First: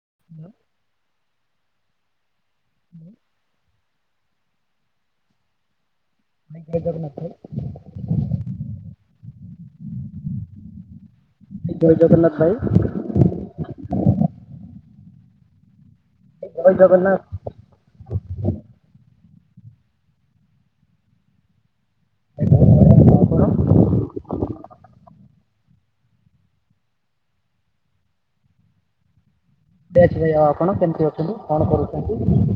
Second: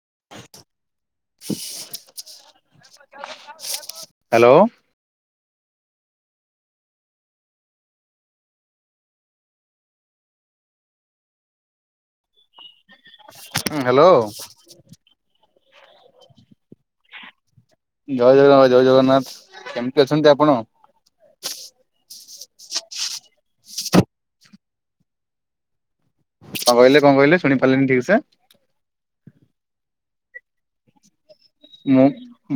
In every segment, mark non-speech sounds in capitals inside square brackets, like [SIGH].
[UNINTELLIGIBLE] [INAUDIBLE] Hello. କ [UNINTELLIGIBLE] ଜୟ ଜଗନ୍ନାଥ ଭାଇ। ହୁଁ ହ୍ୟାଲୋ। ଜୟ ଜଗନ୍ନାଥ। ଜୟ ଜଗନ୍ନାଥ ଜୟ ଜଗନ୍ନାଥ କେମିତି ଅଛନ୍ତି ଆପଣ। ଆଉ ଆପଣ? କଣ କହିଲେ କଣ କହିଲେ ଶୁଣି ପାରିଲିନି ଠିକ ସେ। [UNINTELLIGIBLE] କେମିତି ଅଛି? ମୁଁ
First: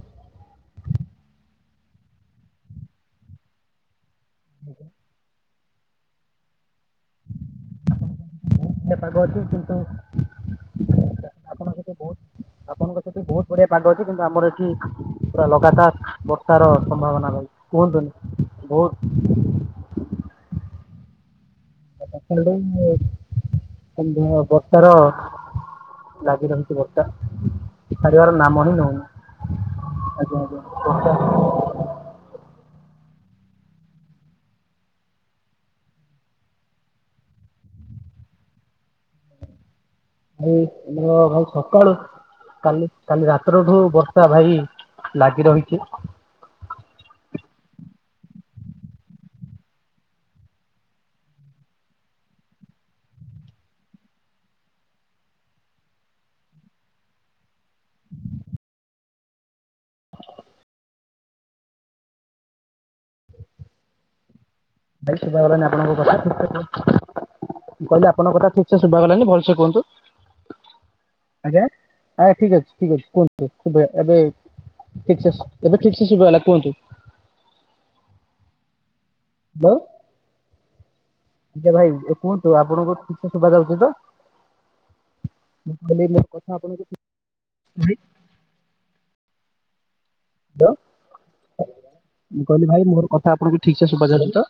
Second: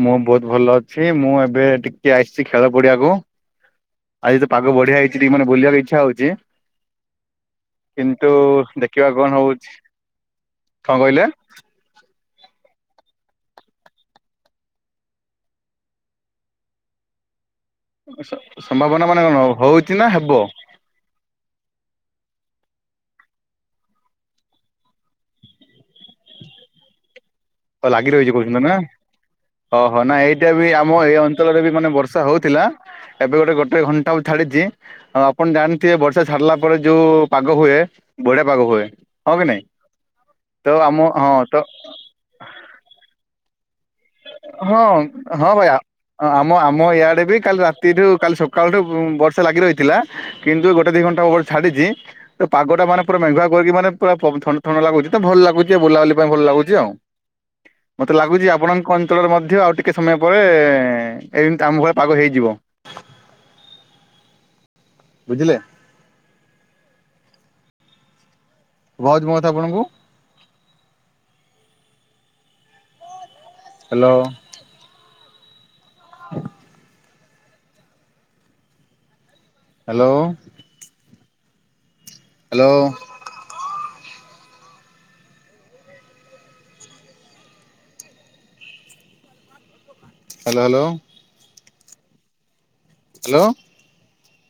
ମୁଁ ବହୁତୁ ଭଲ ଅଛି ମୁଁ ଏବେ ଟିକେ ଆସିଛି ଖେଳ ପଡିଆକୁ ଆଜି ତ ପାଗ ବଢିଆ ହେଇଛି ଟିକେ ମାନେ ବୁଲିବାକୁ ଇଚ୍ଛା ହଉଛି। କିନ୍ତୁ ଏ ଦେଖିବା ପାଗ କଣ ଅଛି ହଉଛି। କିନ୍ତୁ କଣ କହିଲେ? ଆପଣଙ୍କ ସହିତ ବହୁତ ଆପଣଙ୍କ ସେଠି ବହୁତ ବଢିଆ ପାାଗ ଅଛି। କିନ୍ତୁ ଆମର ଏଠି ପୁରା ଲଗାତାର ବର୍ଷାର ସମ୍ଭାବନା ରହିଛି। ସମ୍ଭାବନା ମାନେ କଣ ହଉଛି ନା ହେବ। [UNINTELLIGIBLE] ବର୍ଷାର ଲାଗି ରହିଁଛି ବର୍ଷା। ଲାଗି ଛାଡିବାର ରହିଛି କହୁଛନ୍ତି ନାମ ହିଁ ନା। ନଉନି। ଓହୋ ନା ଆଜ୍ଞା ଏଇଟା ବି ଆଜ୍ଞା ଆମ ଏଇ ବର୍ଷା ଅଞ୍ଚଳରେ ବି ମାନେ ବର୍ଷା ହଉଥିଲା। ଏବେ ଗୋଟେ ଗୋଟେ ଘଣ୍ଟା ଛାଡିଛି ଆଉ ଆପଣ ଜାଣିଥିବେ ବର୍ଷା ଛାଡିଲା ପରେ ଯୋଉ ପାଗ ହୁଏ। ବଢ଼ିଆ ପାଗ ହୁଏ ହଁ କି ନାଇଁ? ତ ଆମ ଭାଇ ହଁ ଭାଇ ତ ସକାଳୁ କାଲି କାଲି ରାତିରଠୁ ବର୍ଷ ହଁ ହଁ ଭାଇ ଆମ ଆ ମଁ ଇଆଡ଼େ ବି କାଲି ରାତିଠୁ କାଲି ସକାଳଠୁ ବର୍ଷା ଲାଗି ରହିଥିଲା କିନ୍ତୁ ଗୋଟେ ଦୁଇ ଘଣ୍ଟା ହବ ଛାଡ଼ିଛି। ତ ପାଗ ଟା ମାନେ ପୁରା ମେଘୁଆ କରିକି ମାନେ ପୁରା ଥଣ୍ଡା ଥଣ୍ଡା ଲାଗୁଛି ତ ଭଲ ଲାଗୁଛି ବୁଲାବୁଲି ପାଇଁ ଭଲ ଲାଗୁଛି। ଆଉ [INAUDIBLE] ମତେ ଲାଗୁଛି ଆପଣଙ୍କ ଅଞ୍ଚଳରେ ମଧ୍ୟ ଆଉ ଟିକେ ସମୟ ପରେ ଏମିତି ଆମ ଭଳି ପାଗ ହେଇଯିବ। [INAUDIBLE] ଭାଇ ସୁବା ବୁଝିଲେ ହେଲାନି ଆପଣଙ୍କ କଥା ଠିକ [UNINTELLIGIBLE] ମୁଁ କହିଲି ଆପଣଙ୍କ କଥା ଠିକ ଠିକ ସେ ସୁବା ଶୁଭାଯାଉଛି ହେଲାନି ମୋ କଥା ଭଲସେ ଆପଣଙ୍କୁ କୁହନ୍ତୁ ଆଜ୍ଞା ହଁ ଠିକ ଅଛି ଠିକ ଅଛି କୁହନ୍ତୁ। ଏବେ ହ୍ୟାଲୋ ଏବେ ଠିକସେ ଏବେ ଠିକ ସେ ସୁବା ହେଲା କୁହନ୍ତୁ। ହ୍ୟାଲୋ। ଆଜ୍ଞା ଭାଇ ଏ କୁହନ୍ତୁ ହ୍ୟାଲୋ ହ୍ୟାଲୋ ଆପଣଙ୍କୁ ଠିକ ସୁବା ଯାଉଛି ତ। [UNINTELLIGIBLE] କଥା ଆପଣ ହ୍ୟାଲୋ ହ୍ୟାଲୋ ମୁଁ କହିଲି ଭାଇ ମୋର କଥା ଆପଣଙ୍କୁ ଠିକସେ ସୁବା ଯାଉଚି ତ?